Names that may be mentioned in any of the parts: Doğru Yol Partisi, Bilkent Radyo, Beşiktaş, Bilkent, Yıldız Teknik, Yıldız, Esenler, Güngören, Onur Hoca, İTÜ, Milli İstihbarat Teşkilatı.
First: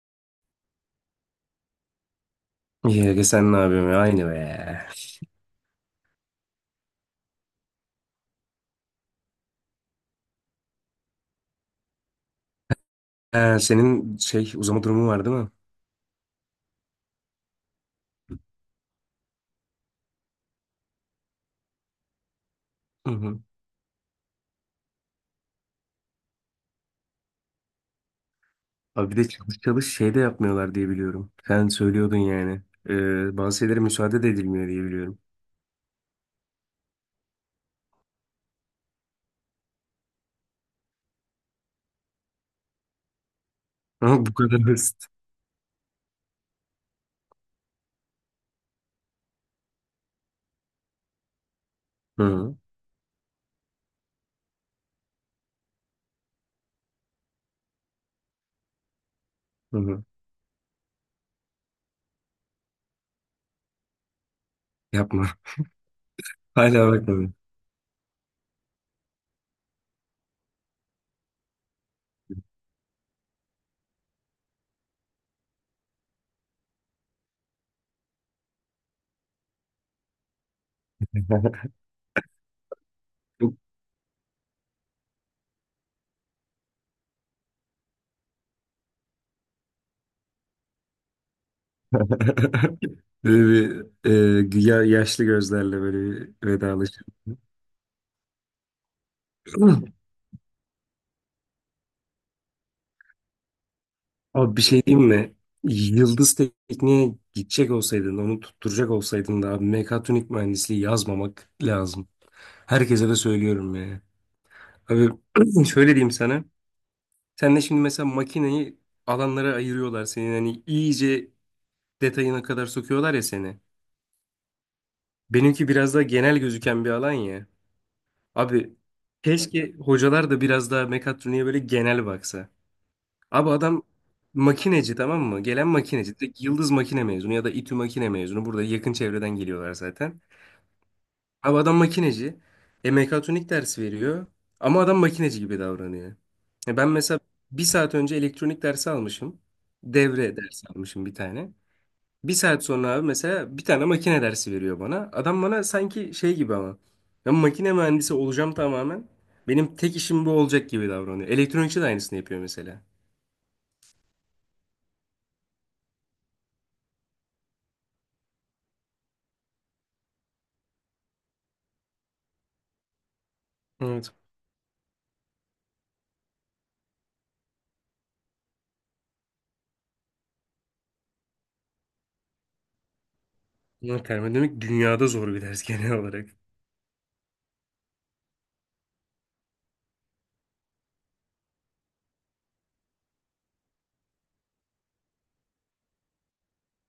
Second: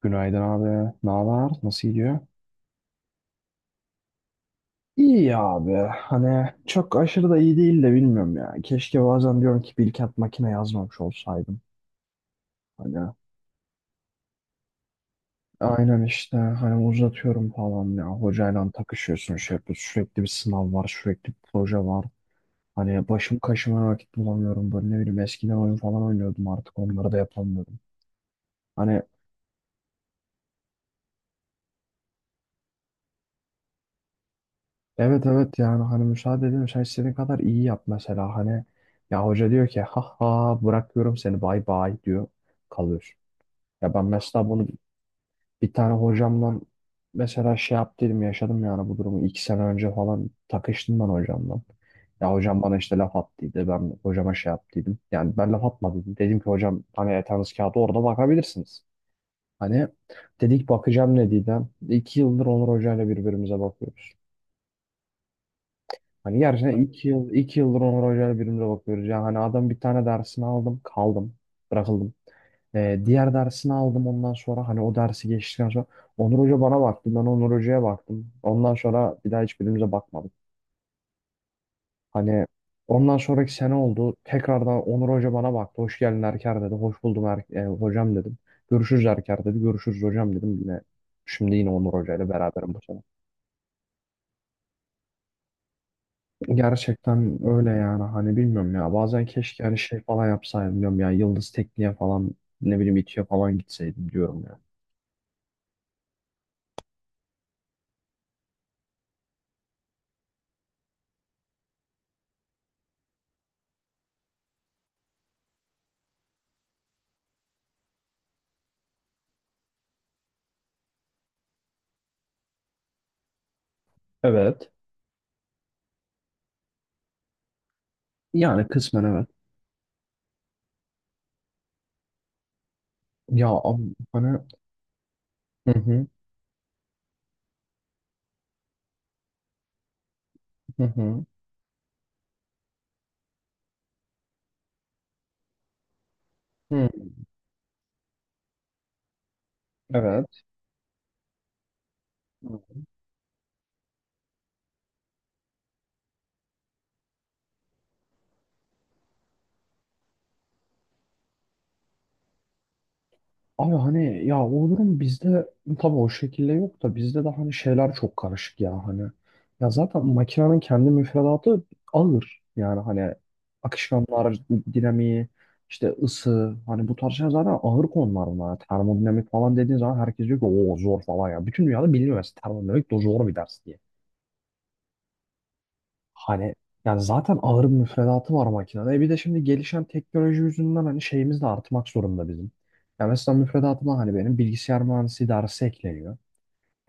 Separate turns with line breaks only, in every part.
Günaydın abi. Ne haber? Nasıl gidiyor?
Yenge sen ne yapıyorsun ya? Aynı be.
İyi abi. Hani çok aşırı da iyi değil de bilmiyorum ya. Keşke bazen diyorum ki bir iki makine yazmamış olsaydım. Hani
Ha, senin şey uzama durumu var değil mi?
aynen işte hani uzatıyorum falan ya. Hocayla takışıyorsun şey yapıyorsun. Sürekli bir sınav var. Sürekli bir proje var. Hani
Hı
başım
hı.
kaşıma vakit bulamıyorum. Böyle ne bileyim eskiden oyun falan oynuyordum artık onları da yapamıyorum. Hani
Abi bir de çalış çalış şey de yapmıyorlar diye biliyorum. Sen söylüyordun yani. Bazı şeylere müsaade de edilmiyor diye biliyorum.
evet evet yani hani müsaade edin sen istediğin kadar iyi yap mesela hani ya hoca diyor ki ha ha bırakıyorum seni bay bay diyor kalıyorsun. Ya ben
Ama bu
mesela
kadar
bunu
basit.
bir tane hocamla mesela şey yaptıydım yaşadım yani bu durumu iki sene önce falan takıştım ben hocamla.
Hı
Ya
hı.
hocam bana işte laf attıydı ben hocama şey yaptıydım yani ben laf atmadım dedim ki hocam hani yatağınız kağıdı orada bakabilirsiniz.
Hı
Hani
hı.
dedik bakacağım ne dedi. İki yıldır Onur Hoca'yla birbirimize bakıyoruz.
Yapma.
Hani gerçekten
Hala bakmadım.
iki yıldır Onur Hoca'yla birbirimize bakıyoruz. Yani hani adam bir tane dersini aldım, kaldım, bırakıldım. Diğer dersini aldım ondan sonra hani o dersi geçtikten sonra Onur Hoca bana baktı, ben Onur Hoca'ya baktım. Ondan sonra bir daha hiçbirimize bakmadık. Hani ondan sonraki sene oldu. Tekrardan Onur Hoca bana baktı. Hoş geldin Erker dedi. Hoş buldum hocam dedim. Görüşürüz Erker dedi. Görüşürüz hocam dedim. Yine şimdi yine Onur Hoca ile beraberim bu sene.
Böyle bir yaşlı gözlerle böyle bir
Gerçekten
vedalaşıyorum.
öyle yani hani bilmiyorum ya bazen keşke hani şey falan yapsaydım diyorum ya Yıldız Tekniğe falan ne bileyim İTÜ'ye falan gitseydim diyorum
Abi
ya.
bir şey diyeyim mi? Yıldız Tekniğe gidecek olsaydın, onu tutturacak olsaydın da abi mekatronik mühendisliği yazmamak lazım. Herkese de söylüyorum ya. Abi şöyle diyeyim sana. Sen de şimdi mesela makineyi alanlara ayırıyorlar seni. Hani iyice detayına kadar sokuyorlar ya seni.
Evet.
Benimki biraz daha genel gözüken bir alan ya.
Yani
Abi
kısmen evet.
keşke hocalar da biraz daha mekatroniğe böyle genel baksa.
Ya
Abi adam
abi, hani,
makineci, tamam mı? Gelen
hı hı,
makineci. Direkt Yıldız makine mezunu ya da İTÜ makine mezunu. Burada yakın çevreden geliyorlar zaten.
hı hı.
Abi adam makineci. Mekatronik dersi veriyor. Ama adam makineci gibi davranıyor. E,
Hı,
ben mesela bir saat önce elektronik dersi almışım. Devre
evet.
dersi almışım bir tane. Bir saat sonra abi mesela bir tane makine dersi veriyor bana. Adam bana sanki şey gibi ama. Ben makine mühendisi olacağım tamamen. Benim tek işim bu olacak gibi davranıyor. Elektronikçi de aynısını yapıyor mesela.
Abi hani ya o durum bizde tabii o şekilde yok da bizde de hani şeyler çok karışık ya hani. Ya zaten makinenin kendi müfredatı ağır. Yani hani
Evet.
akışkanlar, dinamiği, işte ısı hani bu tarz şeyler zaten ağır konular bunlar. Termodinamik falan dediğin zaman herkes diyor ki o zor falan ya. Bütün dünyada biliniyor mesela termodinamik de zor bir ders diye.
Ama termodinamik dünyada zor bir ders genel olarak.
Hani yani zaten ağır bir müfredatı var makinede. E bir de şimdi gelişen teknoloji yüzünden hani şeyimiz de artmak zorunda bizim. Ya mesela müfredatıma hani benim bilgisayar mühendisliği dersi ekleniyor.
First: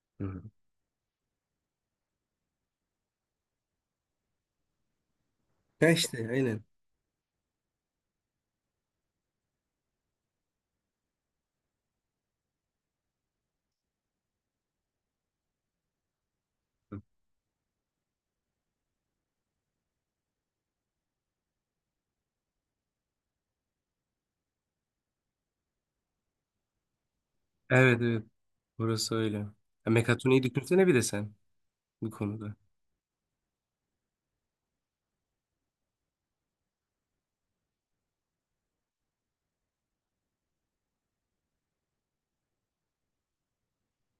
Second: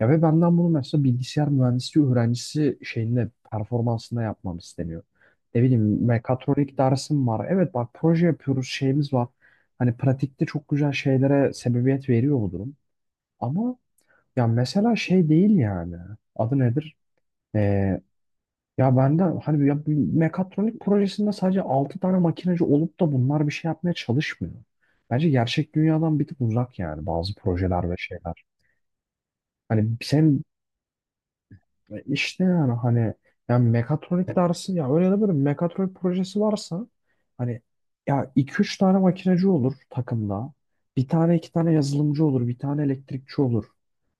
Ya ve
Hı.
benden bunu mesela bilgisayar mühendisliği öğrencisi şeyinde performansında yapmam isteniyor. Ne
Ya
bileyim
işte aynen.
mekatronik dersim var. Evet bak proje yapıyoruz şeyimiz var. Hani pratikte çok güzel şeylere sebebiyet veriyor bu durum. Ama ya mesela şey değil yani. Adı nedir? Ya ben de hani ya bir mekatronik projesinde sadece 6 tane makineci olup da bunlar bir şey yapmaya çalışmıyor. Bence gerçek dünyadan bir tık uzak yani bazı projeler ve
Evet, evet.
şeyler.
Orası öyle. Ya,
Hani
mekatroniği
sen
düşünsene bir de sen bu
işte
konuda.
yani hani yani mekatronik dersi ya öyle de böyle mekatronik projesi varsa hani ya iki üç tane makineci olur takımda. Bir tane iki tane yazılımcı olur, bir tane elektrikçi olur.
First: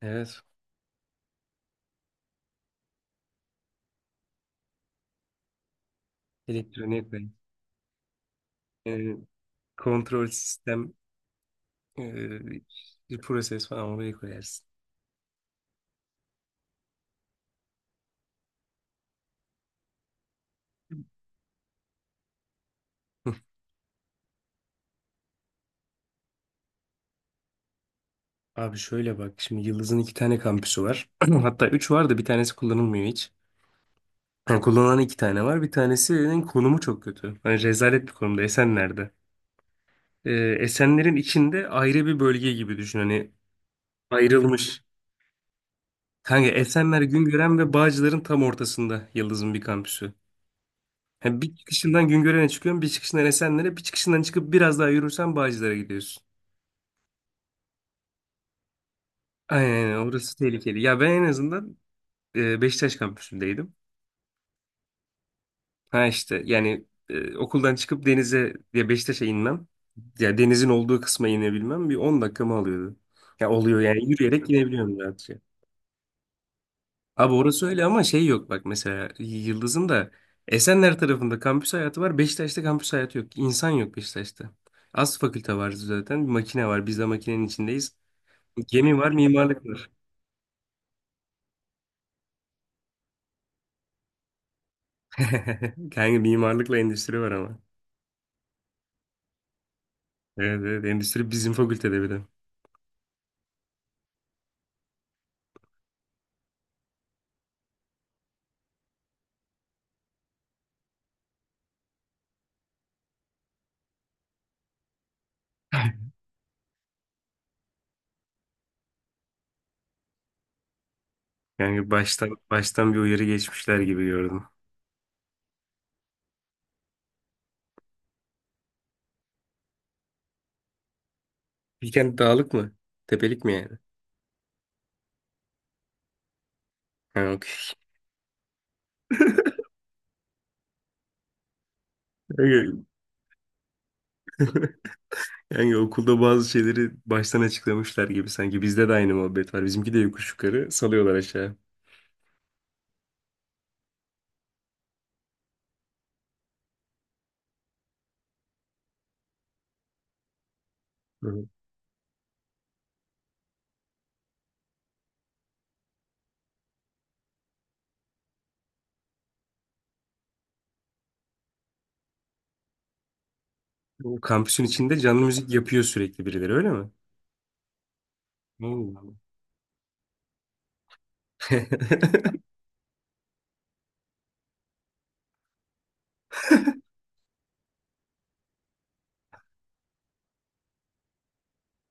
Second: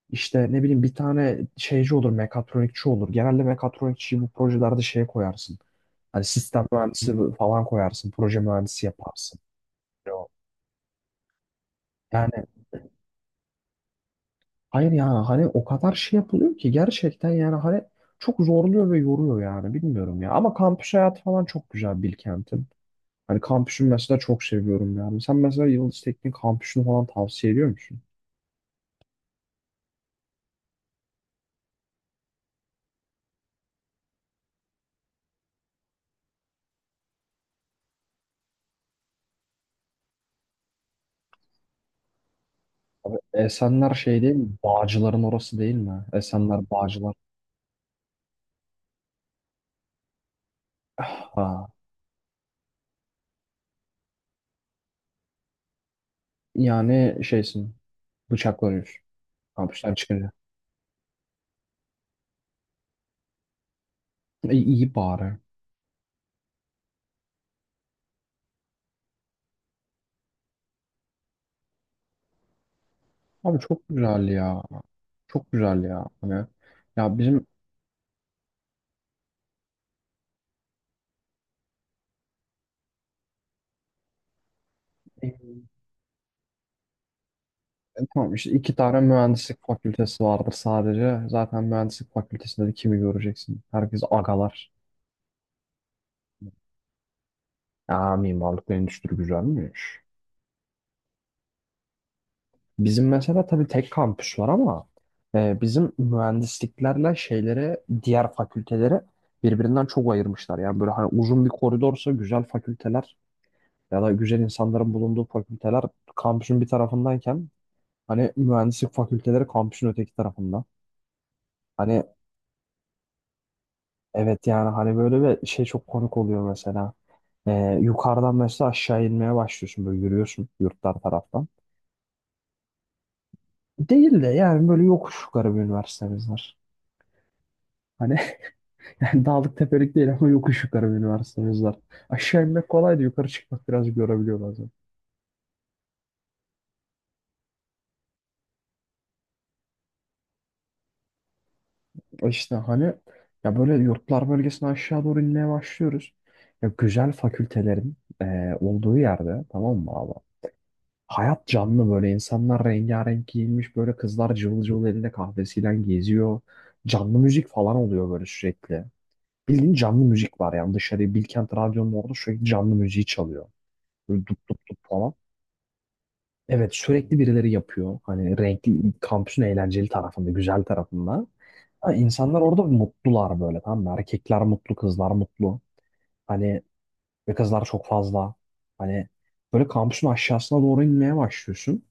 Evet.
İşte ne bileyim bir tane şeyci olur, mekatronikçi olur. Genelde mekatronikçiyi bu projelerde şeye koyarsın. Hani sistem
Elektronik
mühendisi
ve
falan koyarsın, proje mühendisi
e,
yaparsın.
kontrol sistem,
Yani
e, bir proses falan oraya koyarsın.
hayır yani hani o kadar şey yapılıyor ki gerçekten yani hani çok zorluyor ve yoruyor yani bilmiyorum ya. Ama kampüs hayatı falan çok güzel Bilkent'in. Hani kampüsünü mesela çok seviyorum yani. Sen mesela Yıldız Teknik kampüsünü falan tavsiye ediyor musun?
Abi şöyle bak şimdi, Yıldız'ın iki tane kampüsü var. Hatta üç var da bir tanesi kullanılmıyor hiç. Yani kullanılan iki tane var. Bir tanesinin konumu çok kötü. Hani rezalet bir konumda. Esenler'de. Ee, Esenler'in içinde ayrı bir bölge gibi düşün.
Abi
Hani
Esenler şey değil mi?
ayrılmış.
Bağcıların orası değil mi?
Kanka
Esenler
Esenler,
Bağcılar.
Güngören ve Bağcılar'ın tam ortasında Yıldız'ın bir kampüsü. Ha, bir
Ah,
çıkışından Güngören'e çıkıyorsun, bir çıkışından Esenler'e, bir çıkışından çıkıp biraz daha yürürsen Bağcılar'a gidiyorsun.
yani şeysin. Bıçaklanıyorsun.
Aynen,
Hapisten
aynen,
çıkınca.
orası tehlikeli. Ya ben en azından Beşiktaş kampüsündeydim.
E, iyi bari.
Ha işte yani okuldan çıkıp denize, ya Beşiktaş'a inmem, ya denizin olduğu kısma inebilmem bir 10 dakikamı alıyordu. Ya
Abi
oluyor
çok
yani,
güzel
yürüyerek
ya.
inebiliyorum rahatça.
Çok güzel ya. Hani ya
Abi
bizim
orası öyle ama şey yok bak, mesela Yıldız'ın da Esenler tarafında kampüs hayatı var. Beşiktaş'ta kampüs hayatı yok. İnsan yok Beşiktaş'ta. Az fakülte
e,
var zaten. Bir makine var. Biz de makinenin içindeyiz.
tamam işte iki
Gemi
tane
var,
mühendislik
mimarlık var.
fakültesi vardır sadece. Zaten mühendislik fakültesinde de kimi göreceksin? Herkes agalar.
Kanka mimarlıkla endüstri var ama.
Ya mimarlık ve endüstri güzelmiş.
Evet, evet, endüstri bizim fakültede bir de.
Bizim mesela tabii tek kampüs var ama bizim mühendisliklerle şeylere diğer fakültelere birbirinden çok ayırmışlar. Yani böyle hani uzun bir koridorsa güzel fakülteler ya da güzel insanların bulunduğu fakülteler kampüsün bir tarafındayken hani mühendislik fakülteleri kampüsün öteki tarafında.
Yani
Hani
baştan baştan bir uyarı geçmişler gibi gördüm.
evet yani hani böyle bir şey çok komik oluyor mesela. Yukarıdan mesela aşağı inmeye başlıyorsun böyle yürüyorsun yurtlar taraftan.
Bilkent dağlık mı? Tepelik mi yani?
Değil de yani böyle yokuş yukarı bir üniversitemiz var.
Ha, okey.
Hani yani dağlık tepelik değil ama yokuş yukarı bir üniversitemiz var. Aşağı inmek kolaydı yukarı çıkmak biraz görebiliyor bazen.
Yani okulda bazı şeyleri baştan açıklamışlar gibi sanki. Bizde de aynı muhabbet var. Bizimki de yokuş yukarı salıyorlar aşağı.
İşte hani ya böyle yurtlar bölgesine aşağı doğru inmeye başlıyoruz. Ya güzel fakültelerin olduğu yerde tamam mı abi?
Hı
Hayat
hı.
canlı böyle insanlar rengarenk giyinmiş böyle kızlar cıvıl cıvıl elinde kahvesiyle geziyor. Canlı müzik falan oluyor böyle sürekli. Bildiğin canlı müzik var yani dışarıya Bilkent Radyo'nun orada sürekli canlı müziği çalıyor.
Bu
Böyle dup dup
kampüsün
dup
içinde
falan.
canlı müzik yapıyor sürekli birileri, öyle
Evet
mi?
sürekli birileri yapıyor. Hani renkli
Oo.
kampüsün eğlenceli tarafında, güzel tarafında. Ha, insanlar orada mutlular böyle tamam mı? Erkekler mutlu, kızlar mutlu. Hani ve kızlar çok fazla. Hani böyle kampüsün aşağısına doğru inmeye başlıyorsun.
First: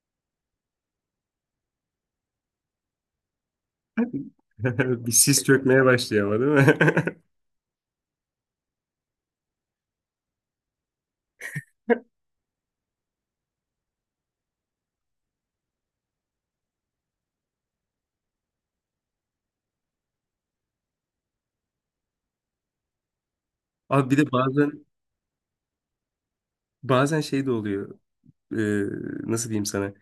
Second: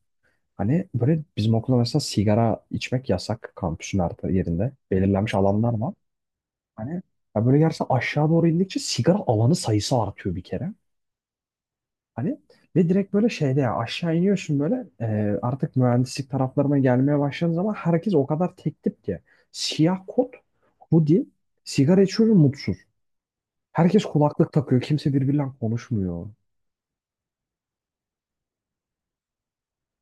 Hani böyle bizim okulda mesela sigara içmek yasak kampüsün her yerinde.
Bir
Belirlenmiş
sis
alanlar
çökmeye
var.
başlıyor ama, değil
Hani
mi?
ya böyle gerçekten aşağı doğru indikçe sigara alanı sayısı artıyor bir kere. Hani ve direkt böyle şeyde ya aşağı iniyorsun böyle artık mühendislik taraflarına gelmeye başladığın zaman herkes o kadar tek tip ki. Siyah kot, hoodie, sigara içiyor ve mutsuz. Herkes
Abi bir de
kulaklık takıyor.
bazen
Kimse birbiriyle konuşmuyor.
şey de oluyor. Ee, nasıl diyeyim sana?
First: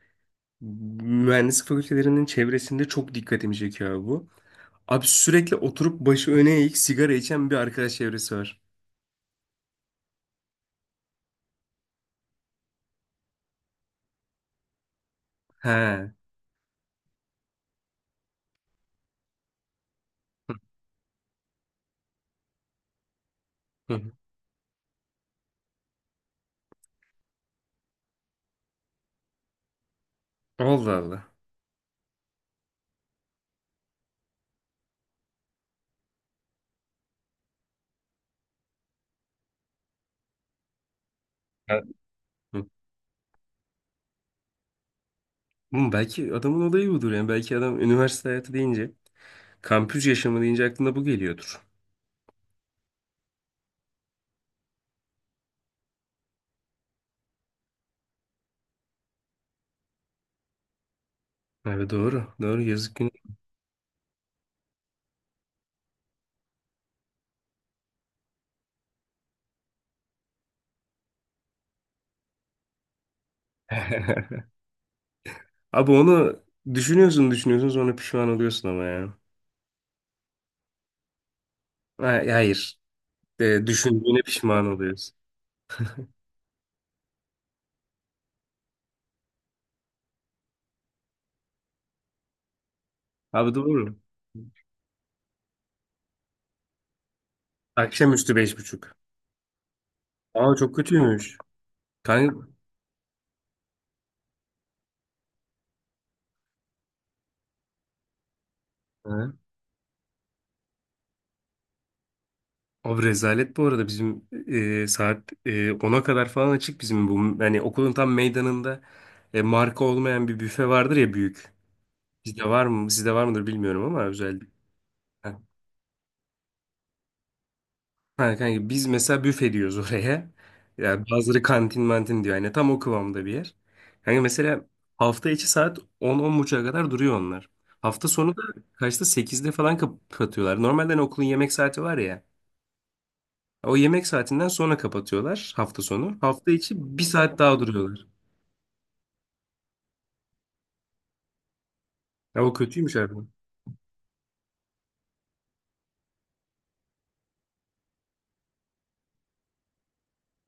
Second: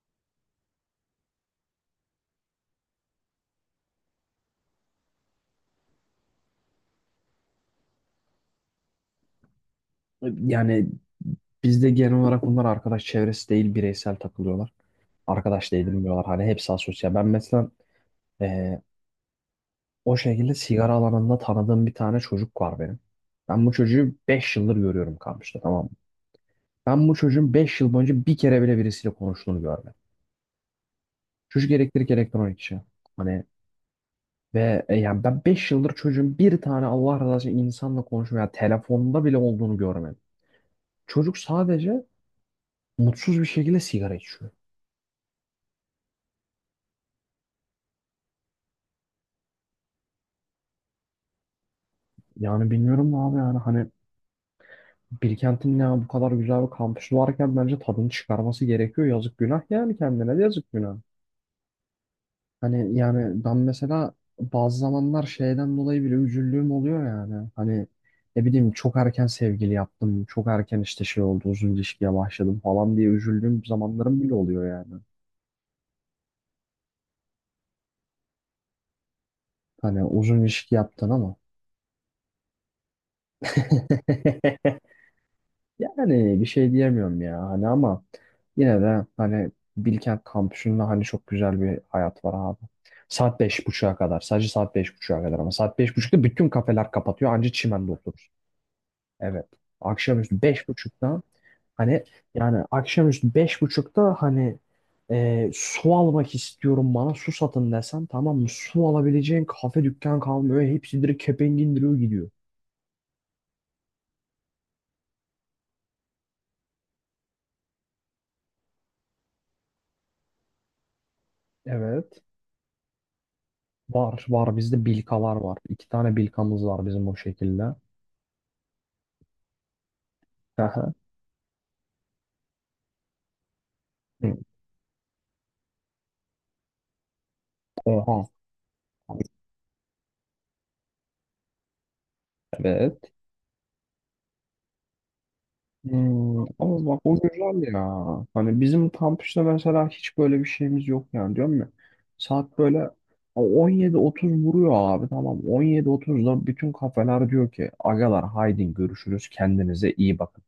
Mühendislik fakültelerinin çevresinde çok dikkatimi çekiyor abi bu. Abi sürekli oturup başı öne eğik sigara içen bir arkadaş çevresi var.
Yani bizde genel olarak bunlar arkadaş çevresi değil bireysel takılıyorlar.
He.
Arkadaş da
Hı.
edinmiyorlar. Hani hepsi asosyal. Ben mesela e, o şekilde sigara alanında tanıdığım bir tane çocuk var benim. Ben bu çocuğu 5 yıldır görüyorum kampüste tamam mı? Ben bu çocuğun 5 yıl boyunca bir kere bile birisiyle konuştuğunu görmedim.
Allah Allah.
Çocuk elektrik elektronik işi. Hani ve yani ben 5 yıldır çocuğun bir tane Allah razı olsun insanla konuşma ya telefonda bile olduğunu görmedim. Çocuk
Evet.
sadece mutsuz bir şekilde sigara içiyor.
Hı, belki adamın olayı budur yani. Belki adam üniversite hayatı deyince, kampüs yaşamı deyince aklına bu geliyordur.
Yani bilmiyorum abi yani hani Bilkent'in ya bu kadar güzel bir kampüsü varken bence tadını çıkarması gerekiyor. Yazık günah yani kendine de yazık günah.
Abi doğru. Doğru,
Hani
yazık günü.
yani ben mesela bazı zamanlar şeyden dolayı bile üzüldüğüm oluyor yani. Hani ne bileyim çok erken sevgili yaptım, çok erken işte şey oldu, uzun ilişkiye başladım falan diye üzüldüğüm zamanlarım bile oluyor yani.
Abi onu düşünüyorsun düşünüyorsun, sonra pişman oluyorsun ama ya.
Hani uzun ilişki yaptın ama.
Hayır. Düşündüğüne pişman oluyorsun.
Yani bir şey diyemiyorum ya hani ama yine de hani Bilkent kampüsünde hani çok güzel bir hayat var abi. Saat
Abi
beş buçuğa
doğru.
kadar. Sadece saat beş buçuğa kadar ama saat beş buçukta bütün kafeler kapatıyor. Anca çimende oturursun.
Akşamüstü beş buçuk.
Evet. Akşamüstü
Aa,
beş
çok
buçukta
kötüymüş.
hani
Kanka.
yani akşamüstü beş buçukta hani su almak istiyorum bana su satın desen tamam mı? Su
Ha?
alabileceğin kafe dükkan kalmıyor. Hepsi direkt kepenk indiriyor gidiyor.
Abi rezalet, bu arada bizim saat 10'a kadar falan açık bizim bu. Yani okulun tam meydanında marka olmayan bir büfe vardır ya büyük.
Evet.
Bizde var mı? Sizde var mıdır bilmiyorum ama
Var
özellikle.
var bizde bilkalar
Ha,
var. İki tane bilkamız var bizim o şekilde.
ha, kanka biz mesela büfe diyoruz oraya.
Aha.
Ya bazıları kantin mantin diyor. Yani tam o kıvamda bir yer. Hani
Hı.
mesela hafta içi saat 10-10.30'a kadar duruyor onlar. Hafta
Oha.
sonu da kaçta? Sekizde falan kapatıyorlar. Normalde hani okulun yemek saati var ya.
Evet.
O yemek saatinden sonra kapatıyorlar hafta sonu.
Hmm,
Hafta
ama
içi
bak
bir
o
saat daha
güzel
duruyorlar.
ya. Hani bizim kampüste mesela hiç böyle bir şeyimiz yok yani diyorum ya.
Ya o
Saat böyle
kötüymüş abi.
17:30 vuruyor abi tamam. 17:30'da bütün kafeler diyor ki agalar haydi görüşürüz kendinize iyi bakın.